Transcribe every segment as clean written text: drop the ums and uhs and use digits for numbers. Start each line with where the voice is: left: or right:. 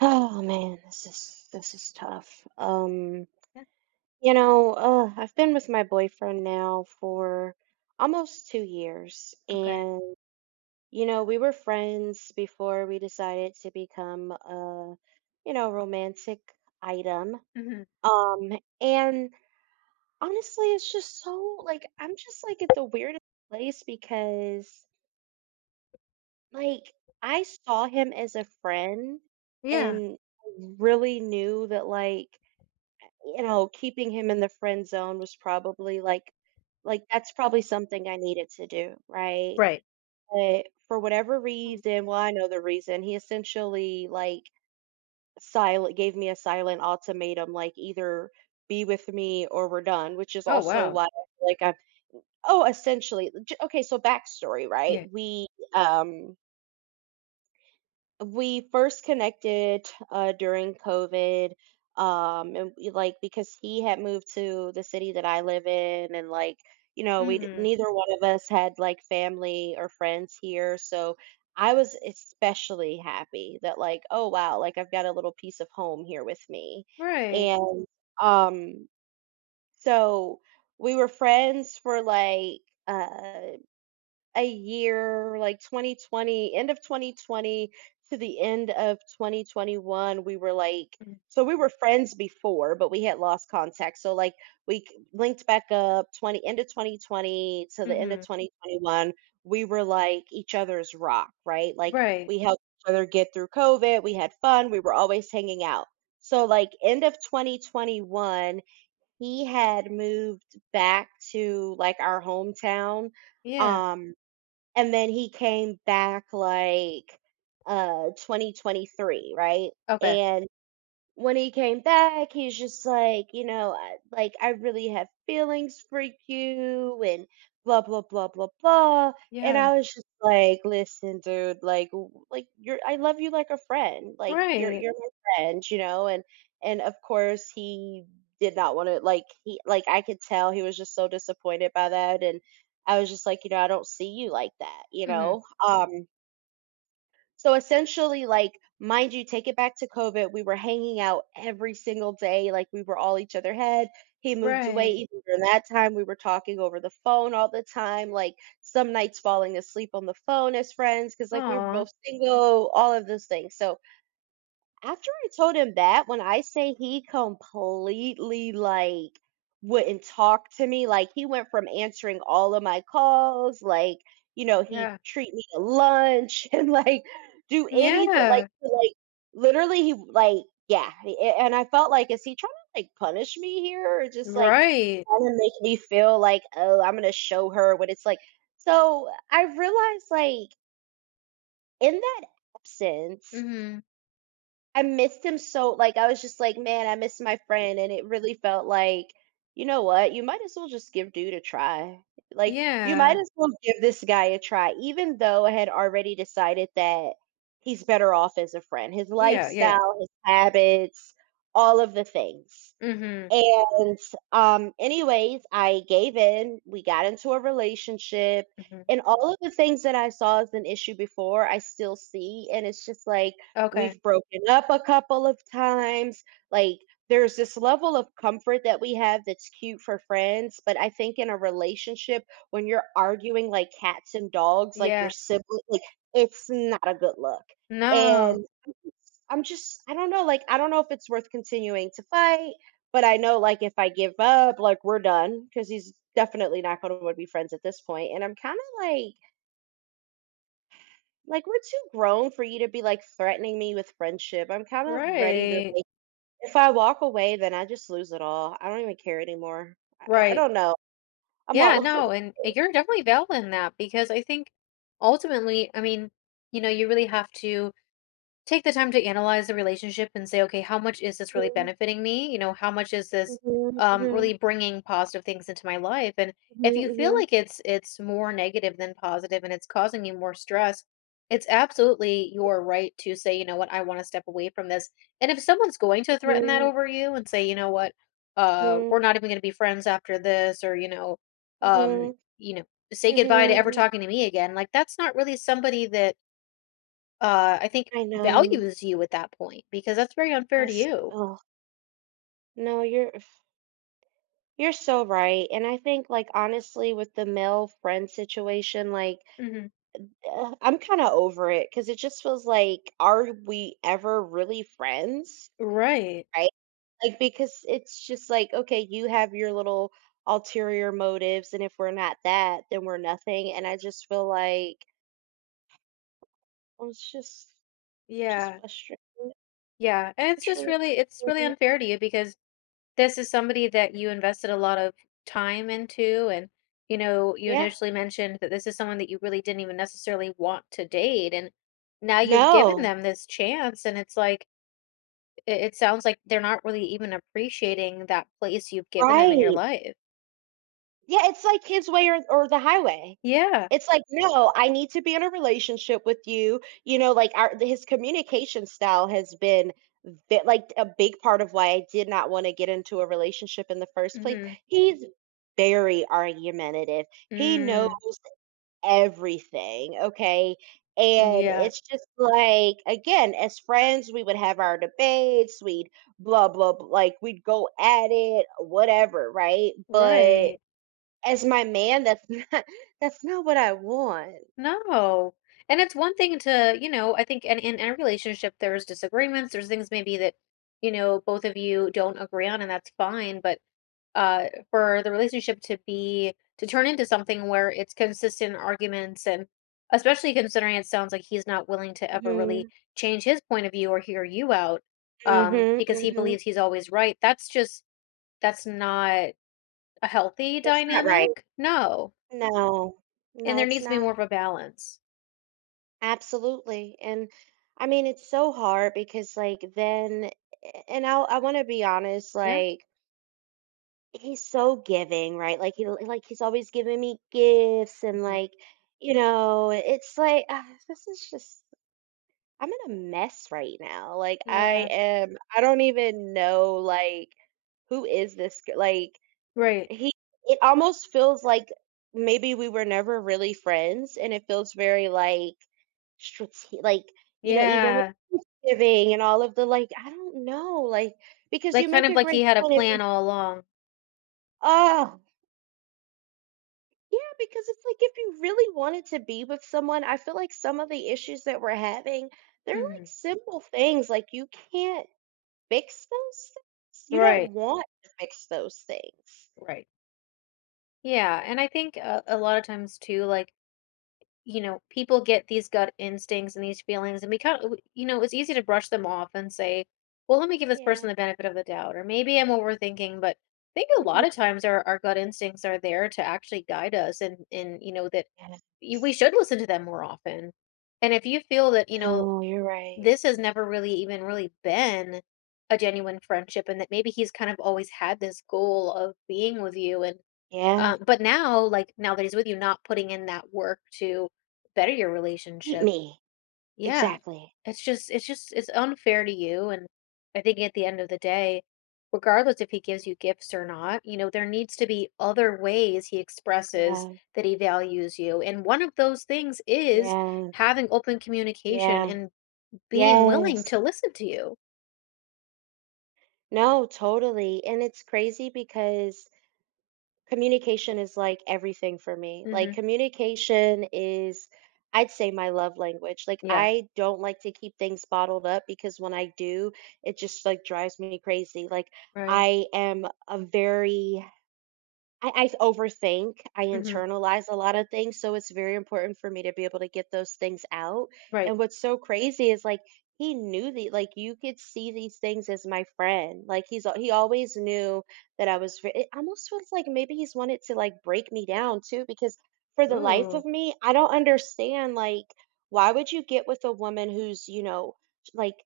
right: Oh man, this is tough.
left: Yeah.
right: I've been with my boyfriend now for almost 2 years,
left: Okay.
right: and we were friends before we decided to become a romantic item.
left: Hmm.
right: And honestly, it's just so like I'm just like at the weirdest place because like I saw him as a friend
left: Yeah.
right: and really knew that like keeping him in the friend zone was probably like, that's probably something I needed to do, right?
left: Right.
right: But for whatever
left: Mm.
right: reason, well, I know the reason, he essentially, like, silent gave me a silent ultimatum, like, either be with me or we're done, which is
left: Oh,
right: also
left: wow.
right: why I feel like I'm, oh, essentially, j— okay, so backstory, right?
left: Yeah.
right: Um we first connected during COVID, and we, like because he had moved to the city that I live in, and like we d-
left: Hmm.
right: neither one of us had like family or friends here, so I was especially happy that like oh wow, like I've got a little piece of home here with me,
left: Right.
right: and um, so we were friends for like. Uh, a year, like 2020, end of 2020 to the end of 2021, we were like, so we were friends before, but we had lost contact. So like we c- linked back up 20 end of 2020 to the end
left: Mm-hmm.
right: of 2021. We were like each other's rock, right? Like
left: Right.
right: we helped each other get through COVID. We had fun. We were always hanging out. So like end of 2021, he had moved back to like our hometown
left: Yeah.
right: um and then he came back like 2023, right?
left: Okay.
right: And when he came back, he's just like, you know, I really have feelings for you and blah blah blah blah blah. And
left: Yeah.
right: I was just like, listen, dude, like like you're I love you like a friend. Like you're
left: Right.
right: you're my friend, you know, and of course he did not want to like he like I could tell he was just so disappointed by that and I was just like, you know, I don't see you like that, you
left: Mm-hmm.
right: know. So essentially, like, mind you, take it back to COVID, we were hanging out every single day, like we were all each other head. He moved away
left: Right.
right: even during that time. We were talking over the phone all the time, like some nights falling asleep on the phone as friends, because like we were
left: Aw.
right: both single, all of those things. So after I told him that, when I say he completely like wouldn't talk to me, like he went from answering all of my calls, like, you know, he'd
left: Yeah.
right: treat me to lunch and like do anything like
left: Yeah.
right: like literally he like yeah, and I felt like is he trying to like punish me here or just like
left: Right.
right: trying to make me feel like oh, I'm going to show her what it's like. So, I realized like in that absence
left: Mm-hmm.
right: I missed him so like, I was just like, "Man, I miss my friend," and it really felt like, "You know what? You might as well just give dude a try." Like, you might
left: Yeah.
right: as well give this guy a try, even though I had already decided that he's better off as a friend. His
left: Yeah. Yeah.
right: lifestyle, his habits, all of the things.
left: Mm-hmm.
right: And, anyways, I gave in, we got into a relationship,
left: Mm-hmm.
right: and all of the things that I saw as an issue before, I still see, and it's just like,
left: Okay.
right: we've broken up a couple of times, like, there's this level of comfort that we have that's cute for friends, but I think in a relationship, when you're arguing like cats and dogs, like your
left: Yeah.
right: sibling like, it's not a good look,
left: No.
right: and I'm just I don't know, like, I don't know if it's worth continuing to fight, but I know, like, if I give up, like, we're done because he's definitely not going to want to be friends at this point. And I'm kind of like we're too grown for you to be like threatening me with friendship. I'm kind of ready to
left: Right.
right: like, if I walk away, then I just lose it all. I don't even care anymore. I
left: Right.
right: don't know. I'm
left: Yeah.
right: all over the.
left: No. And you're definitely valid in that because I think ultimately, I mean, you know, you really have to take the time to analyze the relationship and say, "Okay, how much is this really
right: Mhm,
left: benefiting me? You know, how much is this
right: mhm, mhm,
left: really bringing positive things into my life?" And if you feel
right: mhm,
left: like it's more negative than positive and it's causing you more stress, it's absolutely your right to say, "You know what? I want to step away from this." And if someone's going to threaten that
right: mhm,
left: over you and say, "You know what?
right: mhm,
left: We're not even going to be friends after this," or, um,
right: mhm,
left: you know, say
right: mhm,
left: goodbye to ever
right: mhm.
left: talking to me again. Like that's not really somebody that I think
right: I know.
left: values you at that point because that's very unfair to
right: That's,
left: you.
right: oh, no, you're so right, and I think, like, honestly, with the male friend situation, like,
left: Hmm.
right: I'm kinda over it because it just feels like, are we ever really friends,
left: Right.
right: right? Like, because it's just like, okay, you have your little ulterior motives, and if we're not that, then we're nothing, and I just feel like, well, it's just
left: Yeah.
right: frustrating.
left: Yeah. And
right: I'm
left: it's just
right: truly
left: really, it's really
right: frustrated.
left: unfair to you because this is somebody that you invested a lot of time into. And, you know, you
right: Yeah.
left: initially mentioned that this is someone that you really didn't even necessarily want to date. And now you've given
right: No.
left: them this chance. And it's like, it sounds like they're not really even appreciating that place you've given them in your
right: Right.
left: life.
right: Yeah, it's like his way or the highway.
left: Yeah.
right: It's like, "No, I need to be in a relationship with you," you know, like, our his communication style has been b like, a big part of why I did not wanna get into a relationship in the first place.
left: Hmm.
right: He's very argumentative. He knows
left: Mm,
right: everything, okay? And
left: yeah.
right: it's just like, again, as friends, we would have our debates, we'd blah, blah, bl like, we'd go at it, whatever, right? But
left: Right.
right: as my man, that's not that's not what I want.
left: No. And it's one thing to, you know, I think in a relationship, there's disagreements, there's things maybe that, you know, both of you don't agree on, and that's fine. But for the relationship to be, to turn into something where it's consistent arguments, and especially considering it sounds like he's not willing to ever really
right: Mhm,
left: change his point of view or hear you out
right: mhm,
left: because he
right: mhm.
left: believes he's always right, that's just, that's not a healthy
right: That's not right.
left: dynamic. No.
right: No,
left: And
right: no,
left: there
right: it's
left: needs to be more
right: not.
left: of a balance.
right: Absolutely. And I mean, it's so hard because, like, then, and I want to be honest,
left: Yeah.
right: like, he's so giving, right? Like, he, like, he's always giving me gifts and,
left: Mhm.
right: like, you know, it's like, ah, this is just, I'm in a mess right now. Like, I
left: Yeah,
right: am, I don't even know, like, who is this? Like,
left: right.
right: he— it almost feels like maybe we were never really friends, and it feels very, like, strate like, you know, even with
left: Yeah.
right: Thanksgiving and all of the, like, I don't know, like because you
left: Like, kind
right: make
left: of
right: a
left: like he
right: great
left: had a
right: point if you—
left: plan all along.
right: oh, yeah, because it's like, if you really wanted to be with someone, I feel like some of the issues that we're having, they're, like,
left: Mhm.
right: simple things, like, you can't fix those things. You don't
left: Right,
right: want to fix those things.
left: right. Yeah, and I think a lot of times too, like, you know, people get these gut instincts and these feelings, and we kind of it's easy to brush them off and say, "Well, let me give this person
right: Yeah.
left: the benefit of the doubt," or, "Maybe I'm overthinking," but I think a lot
right: Mhm.
left: of times our gut instincts are there to actually guide us and, you know, that y we
right: Yes.
left: should listen to them more often. And if you feel that, you know
right: No, you're right.
left: this has never really even really been a genuine friendship and that maybe he's kind of always had this goal of being with you and
right: Yeah.
left: but now, like, now that he's with you not putting in that work to better your
right: Eat
left: relationship,
right: me.
left: yeah,
right: Exactly.
left: it's just it's unfair to you. And I think at the end of the day, regardless if he gives you gifts or not, there needs to be other ways he expresses
right: Yeah.
left: that he values you. And one of those things is
right: Yeah.
left: having open communication
right: Yeah.
left: and being willing to
right: Yes.
left: listen to you.
right: No, totally. And it's crazy because communication is like everything for me. Like,
left: Mhm.
right: communication is, I'd say, my love language. Like,
left: Yeah,
right: I don't like to keep things bottled up because when I do, it just like drives me crazy. Like,
left: right.
right: I am a very— I overthink, I
left: Mhm.
right: internalize a lot of things, so it's very important for me to be able to get those things out,
left: Right.
right: and what's so crazy is, like, he knew the like, you could see these things as my friend, like, he always knew that I was ve it almost feels like maybe he's wanted to, like, break me down too because for the life
left: Ooh.
right: of me, I don't understand, like, why would you get with a woman who's, you know, like,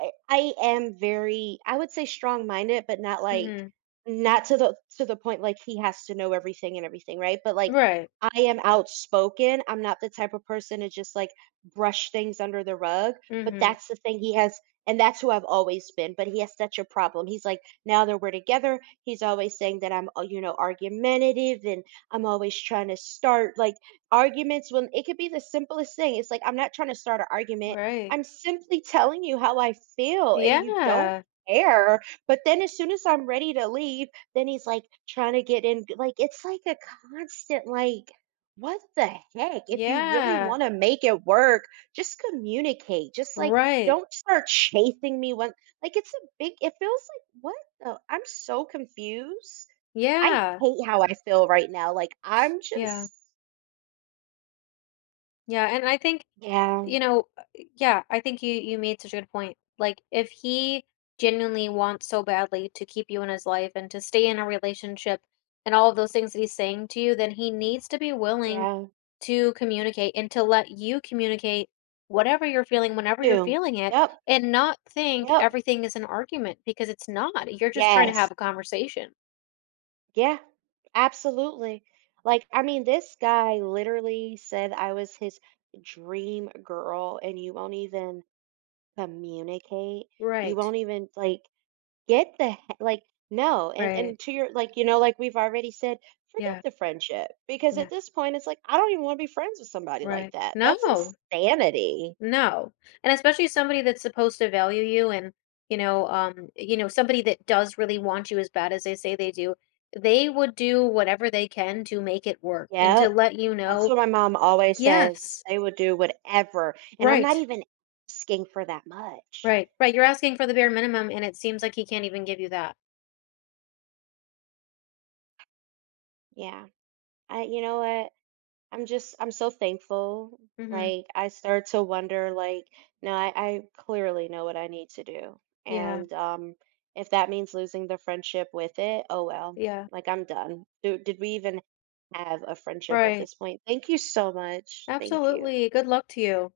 right: I am very, I would say strong-minded, but not like
left: Mhm.
right: not to the point like he has to know everything and everything, right? But like
left: Right.
right: I am outspoken. I'm not the type of person to just like brush things under the rug, but
left: Mhm.
right: that's the thing he has and that's who I've always been, but he has such a problem. He's like now that we're together, he's always saying that I'm argumentative and I'm always trying to start like arguments when it could be the simplest thing. It's like I'm not trying to start an argument.
left: Right.
right: I'm simply telling you how I feel and you don't
left: Yeah.
right: care. But then as soon as I'm ready to leave, then he's like trying to get in. Like, it's like a constant, like, what the heck? If you really
left: Yeah.
right: want to make it work, just communicate. Just like,
left: Right.
right: don't start chasing me when, like, it's a big, it feels like, what the? I'm so confused. I
left: Yeah.
right: hate how I feel right now. Like, I'm
left: Yeah.
right: just,
left: Yeah, and I think,
right: yeah,
left: you know, uh, yeah, I think you made such a good point. Like, if he genuinely wants so badly to keep you in his life and to stay in a relationship and all of those things that he's saying to you, then he needs to be willing
right: yeah,
left: to communicate and to let you communicate whatever you're feeling whenever you're
right: too.
left: feeling it
right: Yep,
left: and not think
right: yep,
left: everything is an argument because it's not. You're just trying to have
right: yes.
left: a conversation.
right: Yeah, absolutely. Like, I mean, this guy literally said I was his dream girl, and you won't even communicate. You
left: Right.
right: won't even like get the like no. And
left: Right.
right: to your like, you know, like we've already said, forget
left: Yeah.
right: the friendship because at
left: Yeah.
right: this point, it's like I don't even want to be friends with somebody like
left: Right.
right: that. That's
left: No.
right: insanity.
left: No. And especially somebody that's supposed to value you and somebody that does really want you as bad as they say they do, they would do whatever they can to make it work and to
right: Yep.
left: let you
right: That's
left: know.
right: what my mom always says.
left: Yes.
right: They would do whatever. And I'm not
left: Right.
right: even asking for that much.
left: Right, right, you're asking for the bare minimum, and it seems like he can't even give you that.
right: Yeah. You know what? I'm so thankful.
left: Mhm,
right: Like I start to wonder like no, I clearly know what I need to do.
left: yeah,
right: And if that means losing the friendship with it, oh well.
left: yeah,
right: Like I'm done. Did we even have a friendship at
left: right.
right: this point? Thank you so much. Thank you.
left: Absolutely, good luck to you.